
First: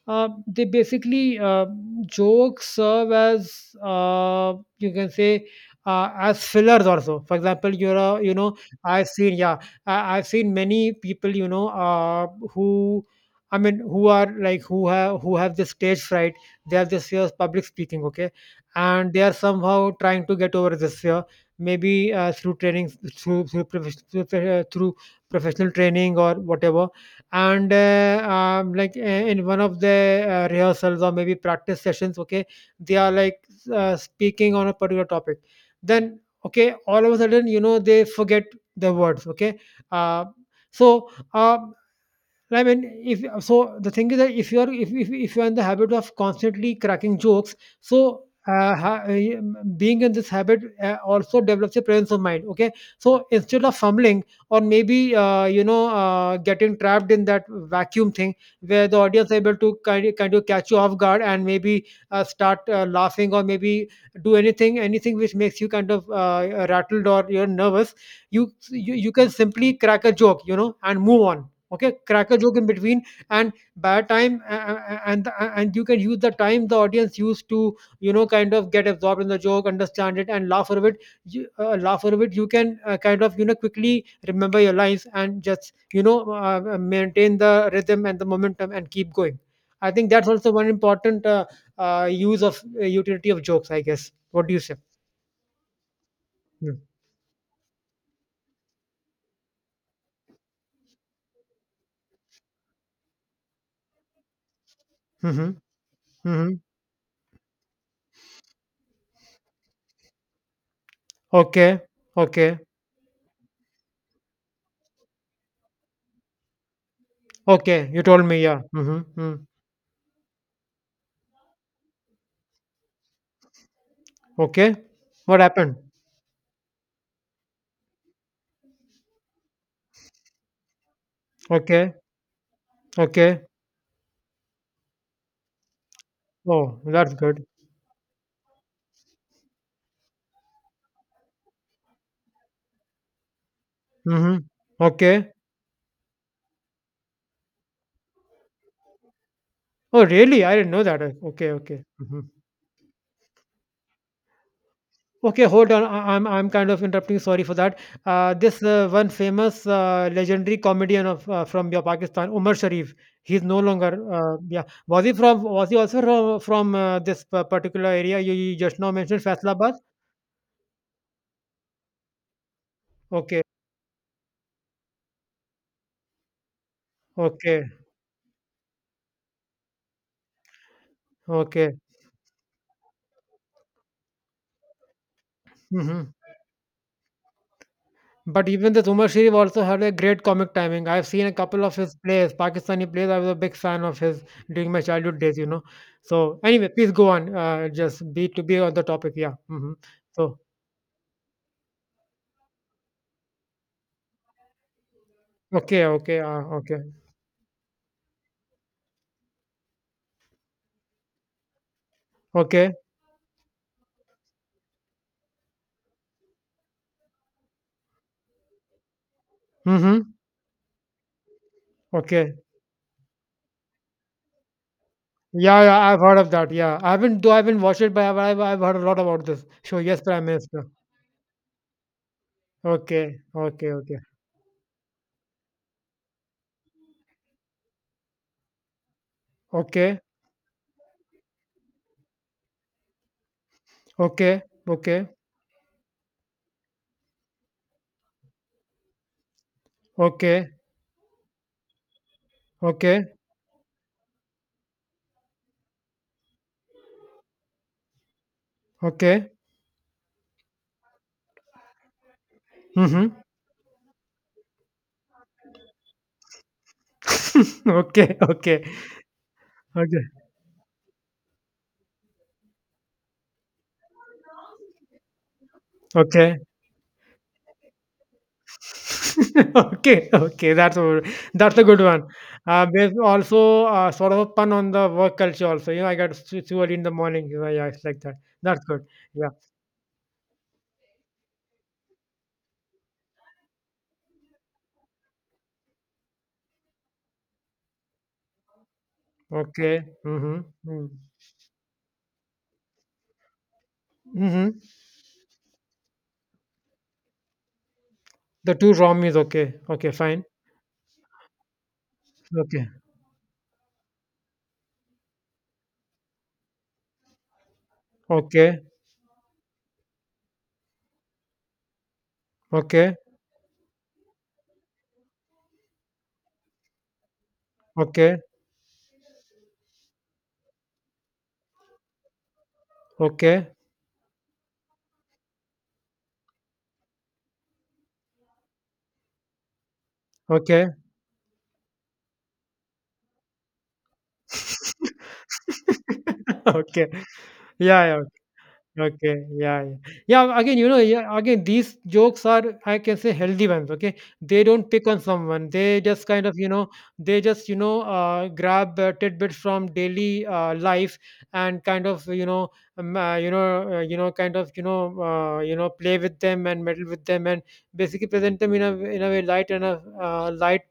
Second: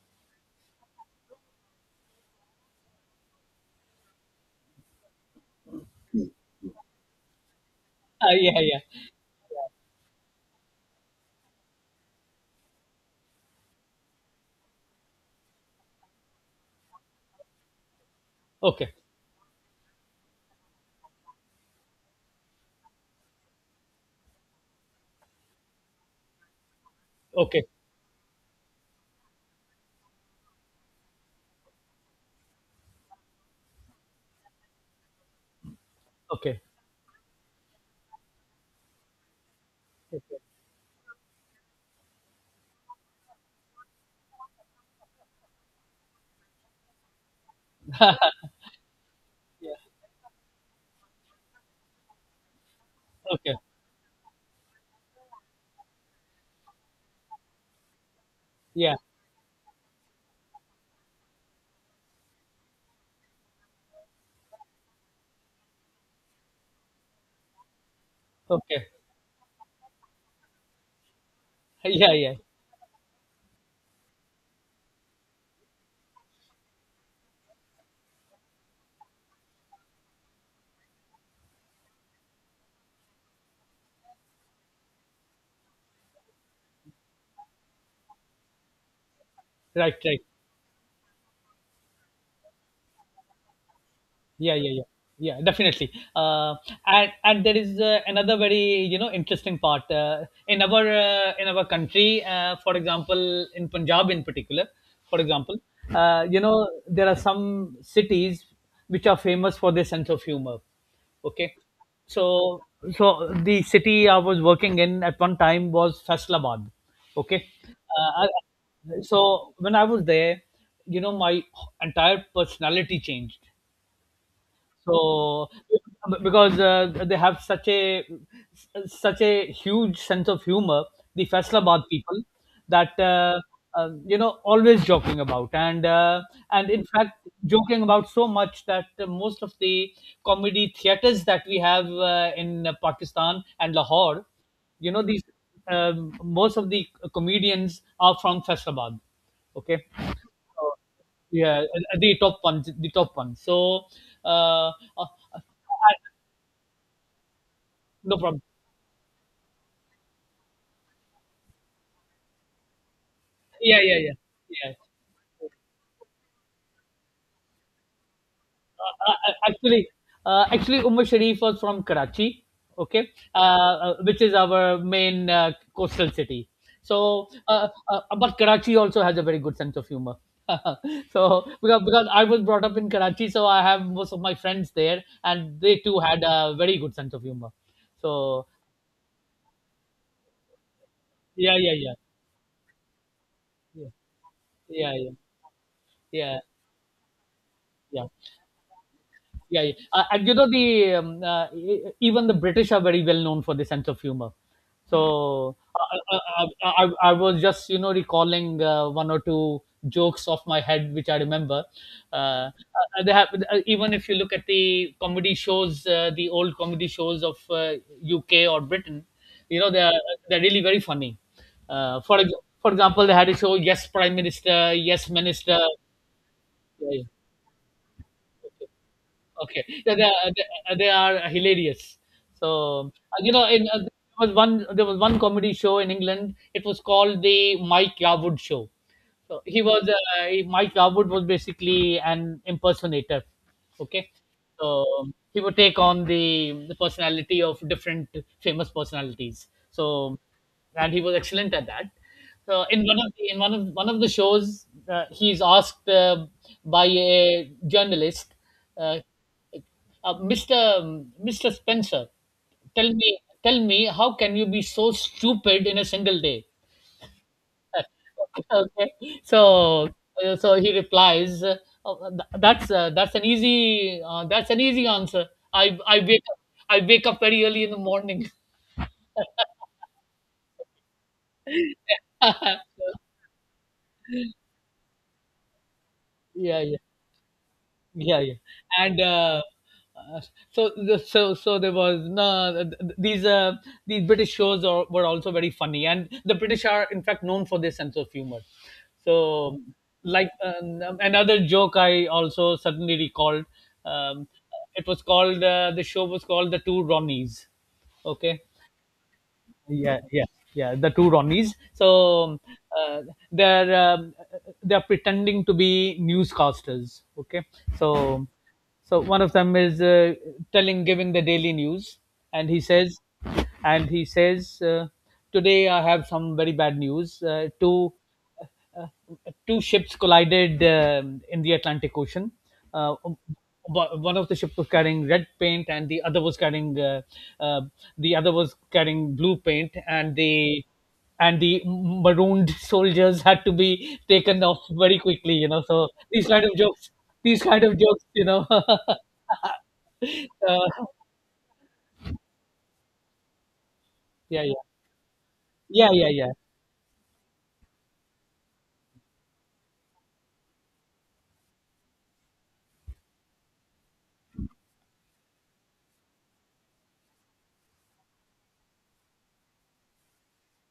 S1: uh, they basically uh, jokes serve as, uh, you can say, uh, as fillers also. For example, you're a, you
S2: uh,
S1: know,
S2: yeah yeah
S1: I've seen, yeah, I, I've seen many people, you know, uh, who, I mean, who are like, who have who have this stage fright, they have this fear of public speaking, okay,
S2: okay
S1: and they are somehow trying to get over this fear, maybe uh, through training, through through, profes- through, uh, through professional training or whatever,
S2: okay
S1: and uh, um, like uh, in one of the uh, rehearsals or maybe practice sessions, okay, they are like uh, speaking on a particular topic, then
S2: okay
S1: okay, all of a sudden you know they forget the words, okay, uh,
S2: okay
S1: so uh, right, I mean, if so, the thing is that if you are, if if, if you are in the habit of constantly cracking jokes, so uh, ha, eh,
S2: yeah
S1: being in this habit uh, also develops a presence of mind. Okay, so
S2: okay
S1: instead of fumbling or maybe uh, you know uh, getting trapped in that vacuum thing where
S2: yeah
S1: the audience are able to kind of, kind of catch you off guard and maybe uh, start uh, laughing or maybe do anything anything which makes you kind of uh, rattled or you're nervous, you,
S2: okay.
S1: you you can simply crack a joke, you know, and move on. Okay,
S2: yeah
S1: crack
S2: yeah
S1: a joke in between and bad time a- a- a- and and you can use the time the audience used to, you know, kind of get absorbed in the joke, understand it and laugh over it. You, uh, laugh over it, you can uh, kind of, you know, quickly remember your lines and just, you know, uh, uh, maintain the rhythm and the momentum and keep going. I
S2: right,
S1: think
S2: right
S1: that's also one important uh, uh, use of uh, utility of jokes, I guess. What do
S2: yeah
S1: you
S2: yeah
S1: say?
S2: yeah yeah definitely. uh,
S1: Mm-hmm.
S2: and and there is uh, another very, you know, interesting part, uh, in our uh, in our country, uh, for example, in Punjab in particular, for
S1: Mm-hmm.
S2: example, uh, you know, there are some cities which are famous for their sense of humor. Okay.
S1: Okay.
S2: so
S1: Okay.
S2: so the city I was working in at one time was Faisalabad. Okay.
S1: Okay, you
S2: uh,
S1: told
S2: I-
S1: me. Yeah. Mm-hmm.
S2: so
S1: Hmm.
S2: when I was there, you know, my entire personality changed,
S1: Okay. What
S2: so
S1: happened?
S2: because uh, they have such a such a huge sense of humor, the Faisalabad
S1: Okay.
S2: people, that
S1: Okay.
S2: uh, uh, you know, always joking about. And uh, and
S1: Oh,
S2: in
S1: that's
S2: fact,
S1: good.
S2: joking about so much that uh, most of the comedy theaters that we have, uh, in uh, Pakistan and Lahore,
S1: Mhm.
S2: you know, these,
S1: Okay.
S2: um, most of the comedians are from Faisalabad. Okay.
S1: Oh, really? I
S2: So,
S1: didn't know that. Uh, Okay.
S2: yeah, uh,
S1: Okay.
S2: uh, the
S1: Mhm.
S2: top one, the top one. So, uh, uh, uh,
S1: Okay, hold on. I- I'm I'm kind of interrupting. Sorry for that.
S2: no
S1: Uh,
S2: problem.
S1: this uh, one famous uh, legendary comedian of uh, from your Pakistan, Umar Sharif. He's no
S2: Yeah,
S1: longer.
S2: yeah, yeah,
S1: Uh, yeah.
S2: yeah.
S1: Was he from? Was he also from, from uh, this pa- particular area you, you just now
S2: Uh,
S1: mentioned,
S2: uh,
S1: Faisalabad?
S2: actually, uh, Actually, Umar Sharif was from Karachi, okay, uh,
S1: Okay.
S2: uh, which is our main uh, coastal city. So,
S1: Okay.
S2: uh, uh, but Karachi also has a very good sense of humor. So,
S1: Okay.
S2: because, because I was brought up in Karachi, so I have most of my friends there, and they too
S1: Hmm.
S2: had a very good sense of humor. So,
S1: But even this Umar Sharif also had a great comic timing. I've seen a
S2: yeah,
S1: couple
S2: yeah,
S1: of his
S2: yeah,
S1: plays, Pakistani plays. I was a big fan
S2: yeah,
S1: of his during my
S2: yeah, yeah,
S1: childhood days, you know.
S2: yeah.
S1: So anyway, please go on. Uh,
S2: yeah.
S1: just be to be on the topic. Yeah.
S2: yeah,
S1: Hmm.
S2: yeah. Uh, and you
S1: So
S2: know, the, um, uh, e- e, even the British are very well known for the sense of humor. So
S1: okay,
S2: I, I,
S1: okay, uh, okay,
S2: I, I I was just, you know, recalling uh, one or two jokes off my head which I remember. Uh,
S1: okay.
S2: uh, they have, uh, even if you look at the comedy shows, uh, the old comedy shows of uh, U K or Britain, you know, they're
S1: Hmm.
S2: they're really very funny. Uh, for ex-
S1: Okay.
S2: for example, they had a show, Yes Prime Minister, Yes Minister.
S1: Yeah, yeah. I've heard of that. Yeah, I haven't though. I haven't watched it, but I've, I've I've heard a lot about this.
S2: Okay,
S1: So
S2: yeah,
S1: yes,
S2: they
S1: Prime
S2: are, they
S1: Minister.
S2: uh, they are hilarious. So,
S1: Okay,
S2: uh, you know, in,
S1: okay,
S2: uh,
S1: okay,
S2: there was one there was one comedy show in England. It was called the Mike Yarwood Show. So he was
S1: okay,
S2: uh, he- Mike Garwood was basically an impersonator. Okay,
S1: okay,
S2: so
S1: okay,
S2: he would take on the the personality of different famous personalities. So
S1: okay,
S2: and he was excellent at that. So in one
S1: okay,
S2: of the, in one of one of the shows, uh, he's asked uh, by a journalist, uh,
S1: okay.
S2: uh, Mr. um, mister Spencer, tell
S1: Mm-hmm.
S2: me, tell me how can you be so stupid in a single day?
S1: Okay, okay.
S2: Okay. So
S1: Okay.
S2: uh, so he replies, uh, "Oh, th- that's uh, that's an easy uh, that's an easy answer. I i wake
S1: Okay.
S2: up, I wake up very early in the morning."
S1: Okay, okay, that's a that's a good one. Uh, there's also, uh, sort of a pun on the work culture also, you know, "I got s too
S2: yeah
S1: early
S2: yeah
S1: in the morning," you know, yeah, it's like that.
S2: yeah yeah
S1: That's good.
S2: and
S1: Yeah.
S2: uh, uh, so, the, so so there was no, these uh, these British shows are, were also very funny, and the British are in fact known for their sense of humor. So,
S1: Okay.
S2: like,
S1: Mhm. Mm.
S2: um, another joke I also suddenly recalled, um,
S1: Mhm.
S2: it was called uh, the show was called The Two Ronnies. Okay,
S1: The two rom is okay. Okay,
S2: yeah yeah
S1: fine.
S2: yeah the Two Ronnies. So
S1: Okay.
S2: uh, they're, um, they're pretending to be newscasters. Okay. So
S1: Okay.
S2: so one of them is, uh, telling giving the daily news, and he
S1: Okay.
S2: says, and he says uh, "Today I have some very bad news. uh, two
S1: Okay.
S2: uh, Two ships collided, um, in the Atlantic Ocean. Uh, um,
S1: Okay.
S2: one One of the ships was carrying red paint, and the other was carrying, uh, uh, the other was carrying blue paint, and the
S1: Okay.
S2: and the marooned soldiers had to be taken off very quickly." You know, so these kind of
S1: Okay.
S2: jokes, these kind of
S1: Yeah, yeah.
S2: jokes, you know. uh,
S1: Okay, yeah, yeah. Yeah, again, you know, yeah, again, these jokes are, I can say, healthy ones, okay? They
S2: yeah, yeah,
S1: don't pick on someone. They
S2: yeah,
S1: just
S2: yeah,
S1: kind
S2: yeah.
S1: of, you know, they just, you know, uh, grab uh, tidbits from daily uh, life and kind of, you know, um, uh, you know, uh, you know, kind of, you know, uh, you know, play with them and meddle with them and basically present them in a in a way light and a uh, light,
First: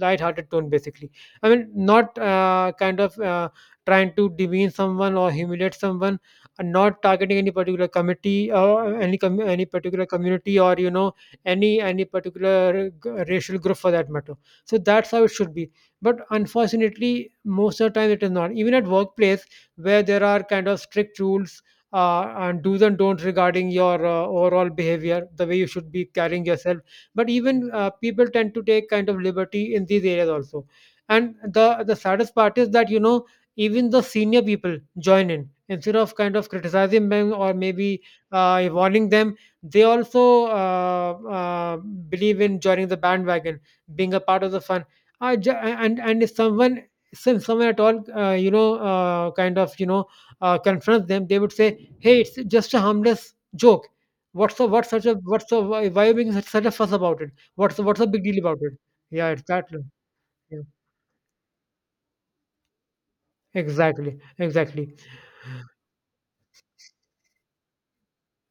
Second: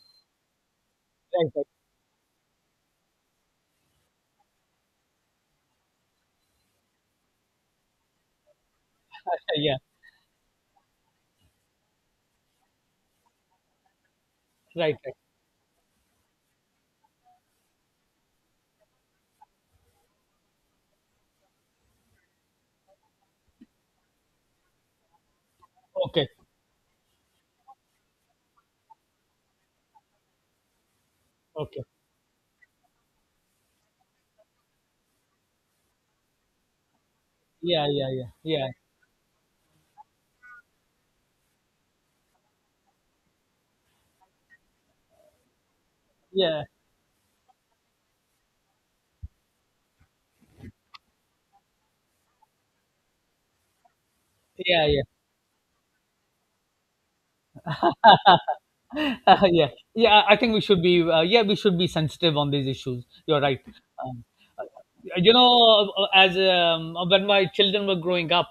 S1: light-hearted tone basically. I
S2: Right, right,
S1: mean, not uh, kind of uh, trying to demean someone or humiliate someone, and not targeting any particular committee or any com- any
S2: yeah,
S1: particular community or you know any any particular g- racial group for that matter. So
S2: right,
S1: that's
S2: right.
S1: how it should be. But unfortunately, most of the time it is not, even at workplace where there are kind of strict rules uh, and do's and don'ts regarding your uh, overall behavior, the way you should be
S2: Okay,
S1: carrying yourself. But even uh, people tend to take kind of liberty in these areas also. And
S2: okay.
S1: the the saddest part is that, you know, even the senior people join in instead of kind of criticizing them or
S2: Yeah,
S1: maybe
S2: yeah, yeah,
S1: uh,
S2: yeah,
S1: warning them. They also uh, uh, believe in joining the bandwagon, being a part of the fun. I ju- and and if
S2: yeah,
S1: someone, since someone at all uh, you know uh, kind of, you know, uh, confronts them, they would say, "Hey, it's just a harmless joke. What's the,
S2: yeah,
S1: what's
S2: yeah.
S1: such a, what's the, why why are you making such, such a fuss about it? What's the, what's the big deal about it?" Yeah,
S2: Uh, yeah,
S1: exactly.
S2: yeah. I think we should be, uh, yeah, we should be sensitive on these issues. You're right.
S1: Yeah, exactly,
S2: Um,
S1: exactly.
S2: you know, as, um, when my children were growing up,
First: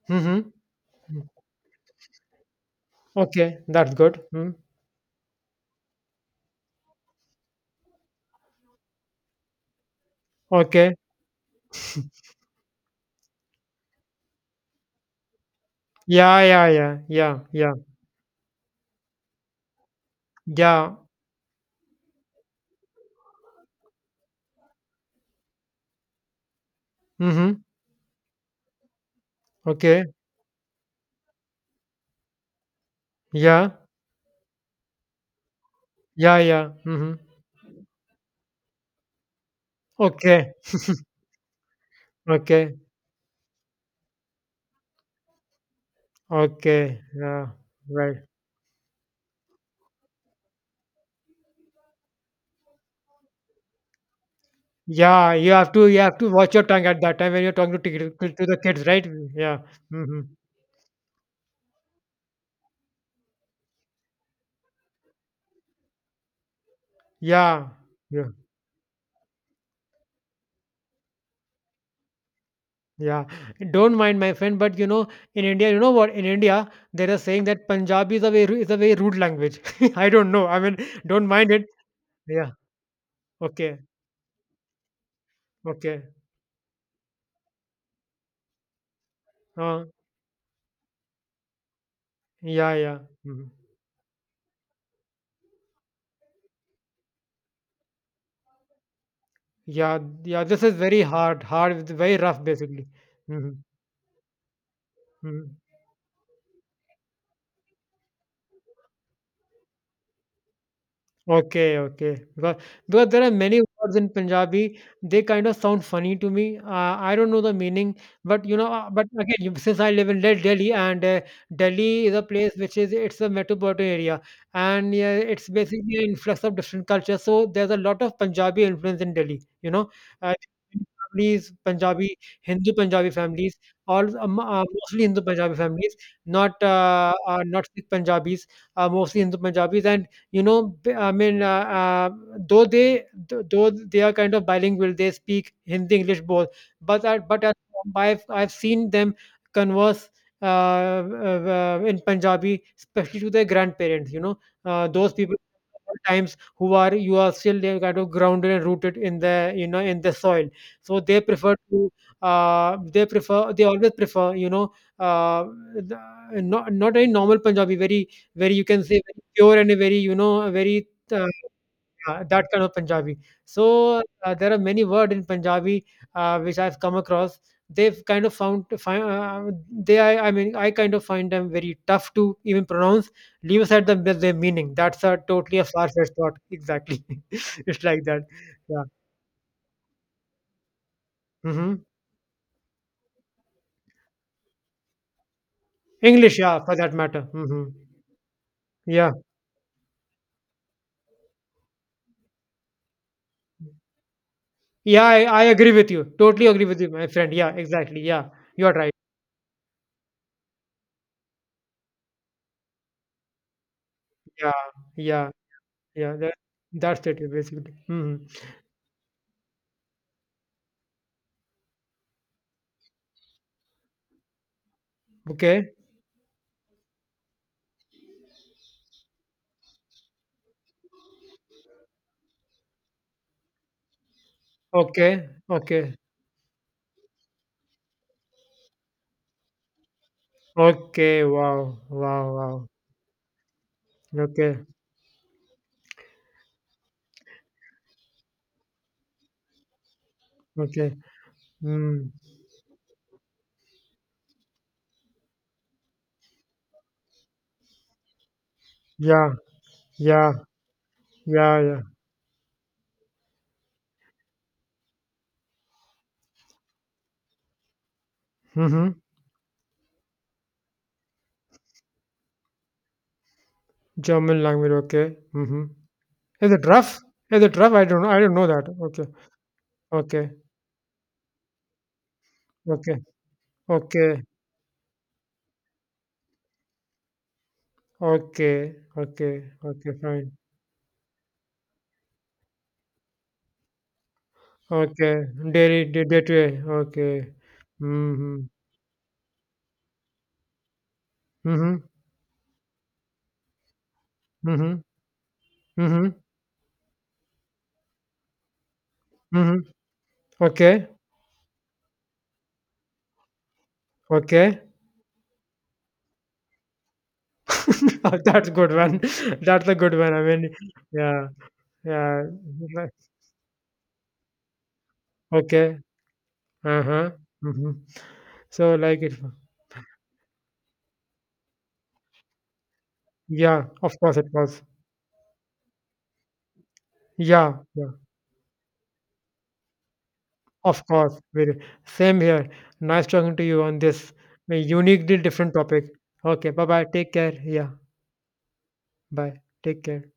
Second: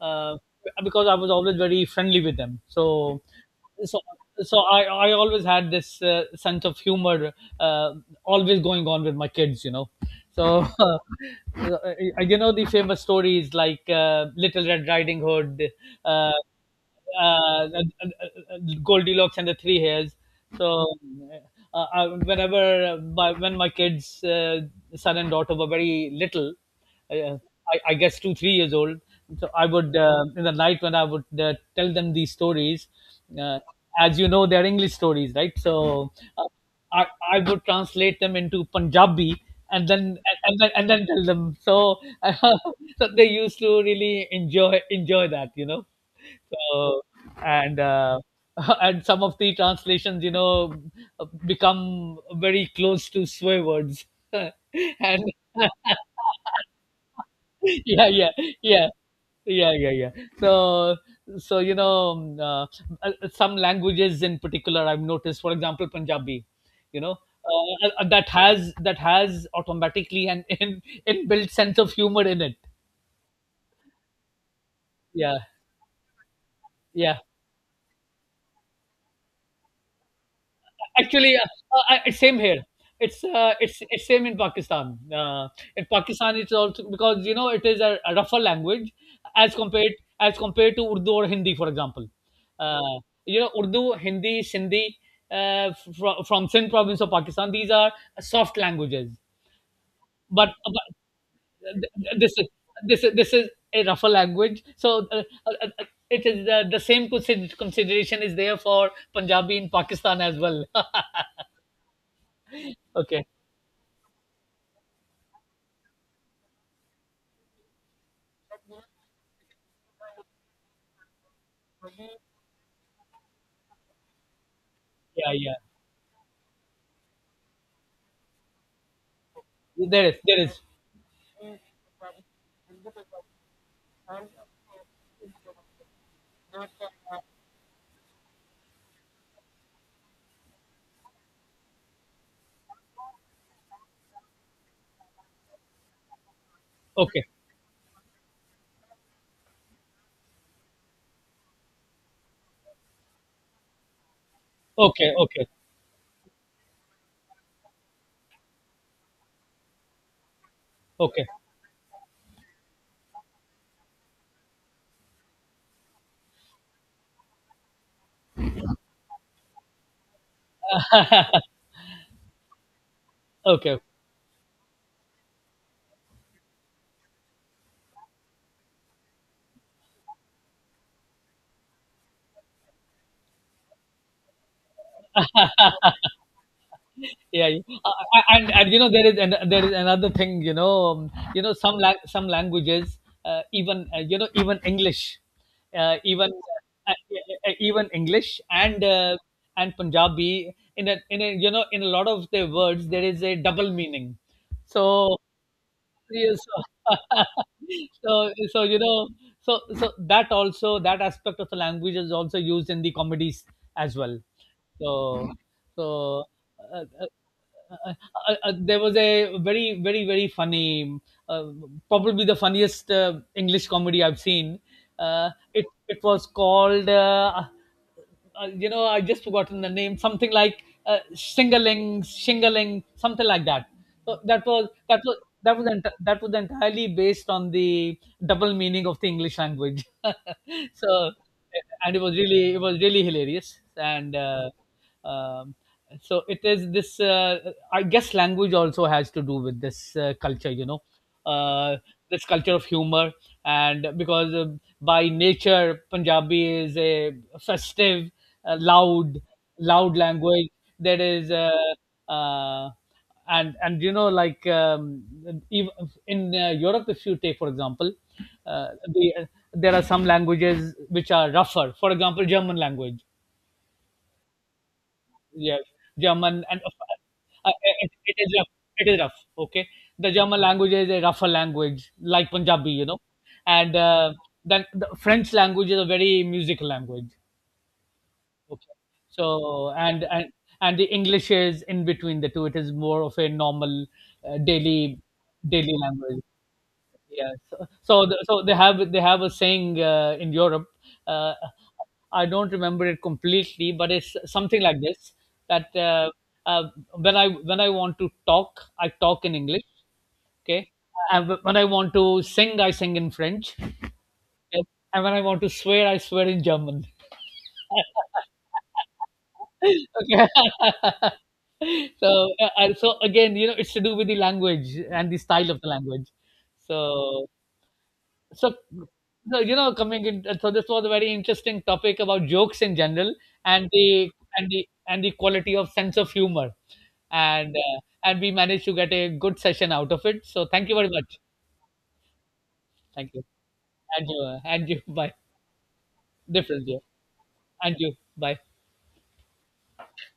S2: uh,
S1: Mm-hmm.
S2: because I
S1: Mm-hmm.
S2: was always very friendly with them, so
S1: Okay, that's
S2: so
S1: good. Mm.
S2: so I I always had this uh, sense of humor, uh, always going on with my kids. You know, so
S1: Okay.
S2: uh, you know the famous stories, like uh, Little Red Riding Hood. Uh,
S1: Yeah, yeah, yeah, yeah,
S2: uh,
S1: yeah,
S2: Goldilocks and the Three Hairs. So
S1: yeah.
S2: uh, uh, whenever uh, my, when my kids, uh, son and daughter, were very little, uh,
S1: Mm-hmm.
S2: I, I guess two three years old, so I would,
S1: Okay.
S2: uh, in the night, when I would uh, tell them these stories. Uh,
S1: Yeah,
S2: as you know, they're English stories, right? So
S1: yeah,
S2: uh,
S1: yeah.
S2: I,
S1: Mm-hmm.
S2: I would translate them into Punjabi. And then
S1: Okay,
S2: and then and then tell them. So,
S1: okay,
S2: so they used to really enjoy enjoy that, you know.
S1: okay.
S2: So,
S1: Yeah,
S2: and
S1: right.
S2: uh, and some of the translations, you know, become very close to swear words. and
S1: Yeah, you have to, you have to watch your tongue at that time when you're talking
S2: yeah,
S1: to, to,
S2: yeah,
S1: to the kids,
S2: yeah,
S1: right? Yeah.
S2: yeah, yeah, yeah.
S1: Mm-hmm.
S2: So, so you know, um, uh, uh, some languages in particular, I've noticed. For example, Punjabi, you know.
S1: Yeah.
S2: Uh, uh,
S1: Yeah.
S2: that has that has automatically an in, inbuilt sense of humor in it.
S1: Yeah, don't mind my friend, but you know,
S2: Yeah,
S1: in India, you know what? In India, there
S2: yeah.
S1: is saying that Punjabi is a very is a very rude language. I don't know. I mean, don't
S2: Actually, uh,
S1: mind it.
S2: uh, uh, it's same
S1: Yeah.
S2: here. It's uh, it's
S1: Okay.
S2: it's same in Pakistan. Uh, in
S1: Okay.
S2: Pakistan, it's also because, you know, it is a, a rougher language as
S1: Uh,
S2: compared as compared to Urdu or Hindi, for example.
S1: yeah.
S2: Uh,
S1: Yeah.
S2: you
S1: Mhm.
S2: know, Urdu, Hindi, Sindhi, uh, fr- from Sindh province of Pakistan. These are soft languages,
S1: Yeah. Yeah.
S2: but,
S1: This
S2: uh,
S1: is
S2: but
S1: very hard. Hard. It's very
S2: this
S1: rough,
S2: is
S1: basically.
S2: this is this is
S1: Hmm.
S2: a rougher language. So uh, uh, uh, it is, uh, the same consider- consideration is there for Punjabi in Pakistan as well.
S1: Okay, okay. Because, because there
S2: okay.
S1: are many words in Punjabi, they kind of sound funny to me. Uh, I don't know the meaning, but you know, uh, but again, you- since I live in Del- Delhi, and uh, Delhi is a place which is, it's a metropolitan area, and yeah,
S2: Yeah,
S1: it's
S2: yeah.
S1: basically an influx of different cultures. So there's a lot of Punjabi influence in Delhi. You know,
S2: There is,
S1: uh,
S2: there is.
S1: families, Punjabi, Hindu Punjabi families, all um, uh, mostly Hindu Punjabi families, not uh, uh, not Sikh Punjabis, uh, mostly Hindu Punjabis, and you know, b- i mean uh, uh, though they th- though they are kind of bilingual, they speak Hindi, English both, but
S2: Okay,
S1: at, but at, I've, I've seen them converse uh, uh, uh, in Punjabi, especially to their grandparents, you know, uh, those
S2: okay,
S1: people
S2: okay,
S1: times who are you are still, they're kind of grounded and rooted in the, you know, in the soil. So they
S2: okay,
S1: prefer to uh, they prefer they always prefer, you know, uh, the, not, not any normal Punjabi, very, where you can say very pure and a very, you know, a very uh, yeah, that kind of Punjabi.
S2: okay.
S1: So uh, there are many words in Punjabi uh, which I've come across. They've kind of found find, uh, they I, I mean I kind of find them very tough to even pronounce. Leave aside the their meaning. That's a totally a far fetched thought. Exactly,
S2: Yeah, yeah.
S1: it's
S2: Uh,
S1: like that.
S2: uh, and and you
S1: Yeah.
S2: know, there is, and there is another thing. You know, um, you know, some
S1: Hmm.
S2: lang- some languages, uh, even uh, you know, even English, uh, even
S1: English, yeah, for that
S2: uh, uh,
S1: matter.
S2: uh,
S1: Hmm.
S2: even English and
S1: Yeah,
S2: uh, and Punjabi, in a, in a, you know, in a lot of their words, there is a double meaning.
S1: yeah,
S2: So,
S1: I, I agree with you.
S2: yeah,
S1: Totally agree with you,
S2: so,
S1: my friend. Yeah, exactly. Yeah,
S2: so so
S1: you're
S2: you
S1: right.
S2: know, so so that also, that aspect of the language is also used in the comedies as well.
S1: Yeah, yeah.
S2: So so
S1: Yeah, that,
S2: uh,
S1: that's
S2: uh,
S1: it basically.
S2: uh,
S1: Mhm.
S2: uh, uh, there was a very, very, very funny, uh, probably the funniest uh, English comedy I've seen. Uh, it
S1: Okay.
S2: it was called uh, uh, You know, I just forgotten the name, something like uh, shingling, shingling, something like that. So that was that was
S1: Okay.
S2: that was
S1: Okay.
S2: ent- that was entirely based on the double meaning of the English language. So,
S1: Okay. Wow.
S2: and it was
S1: Wow.
S2: really, it
S1: Wow.
S2: was really hilarious, and uh,
S1: Okay.
S2: um, so it is this, uh, I guess language also has to do with this uh, culture, you know,
S1: Okay.
S2: uh,
S1: Mm.
S2: this culture of humor. And because, uh, by nature, Punjabi is a festive, uh, loud,
S1: Yeah.
S2: loud
S1: Yeah.
S2: language. That is, uh,
S1: Yeah. Yeah.
S2: uh, and and you know, like, um, ev- in uh, Europe, if you take for example, uh,
S1: Mm-hmm.
S2: the, there are some languages which are rougher. For example, German language.
S1: German language. Okay.
S2: Yeah,
S1: Mm-hmm.
S2: German
S1: Is
S2: and,
S1: it rough? Is
S2: uh, uh,
S1: it rough? I
S2: it,
S1: don't know.
S2: it
S1: I
S2: is
S1: don't know
S2: rough.
S1: that.
S2: It is
S1: Okay.
S2: rough. Okay, the
S1: Okay.
S2: German language is a rougher language, like Punjabi, you
S1: Okay.
S2: know. And uh,
S1: Okay.
S2: then the French language is a very musical language. Okay,
S1: Okay. Okay.
S2: so,
S1: Okay.
S2: and and
S1: Fine.
S2: and the English is in between the two. It is more of a normal uh, daily
S1: Okay.
S2: daily
S1: Daily, day, day
S2: language.
S1: to day.
S2: Yeah.
S1: Okay.
S2: So so, the, so
S1: Mm-hmm.
S2: they have, they have a saying uh, in Europe. Uh,
S1: Mm-hmm.
S2: I don't remember it completely, but it's something
S1: Mm-hmm.
S2: like this: that, uh,
S1: Mm-hmm.
S2: uh, when I when I want to talk, I talk in
S1: Mm-hmm.
S2: English. Okay.
S1: Okay.
S2: And wh- when I want to sing, I sing in French.
S1: Okay.
S2: Okay? And when I want to swear, I swear in German.
S1: Oh, that's good one. That's a
S2: Okay.
S1: good one. I mean, yeah,
S2: So,
S1: yeah.
S2: uh, uh,
S1: Like-
S2: so again, you know, it's to do with the language and the style of the
S1: Okay.
S2: language.
S1: Uh-huh.
S2: So,
S1: Hmm.
S2: so
S1: So like it,
S2: so, you know, coming in so this was a very interesting topic about jokes in general,
S1: yeah,
S2: and
S1: of
S2: the
S1: course it
S2: and
S1: was.
S2: the and the quality of sense of humor. And,
S1: Yeah,
S2: uh,
S1: yeah,
S2: and we managed to get a good session out of it, so thank you
S1: of
S2: very
S1: course.
S2: much.
S1: Very same here. Nice
S2: Thank you.
S1: talking to you on
S2: and
S1: this
S2: you
S1: uh,
S2: and you Bye.
S1: uniquely different topic. Okay,
S2: Different,
S1: bye
S2: yeah
S1: bye. Take care. Yeah,
S2: And you, bye.
S1: bye. Take care.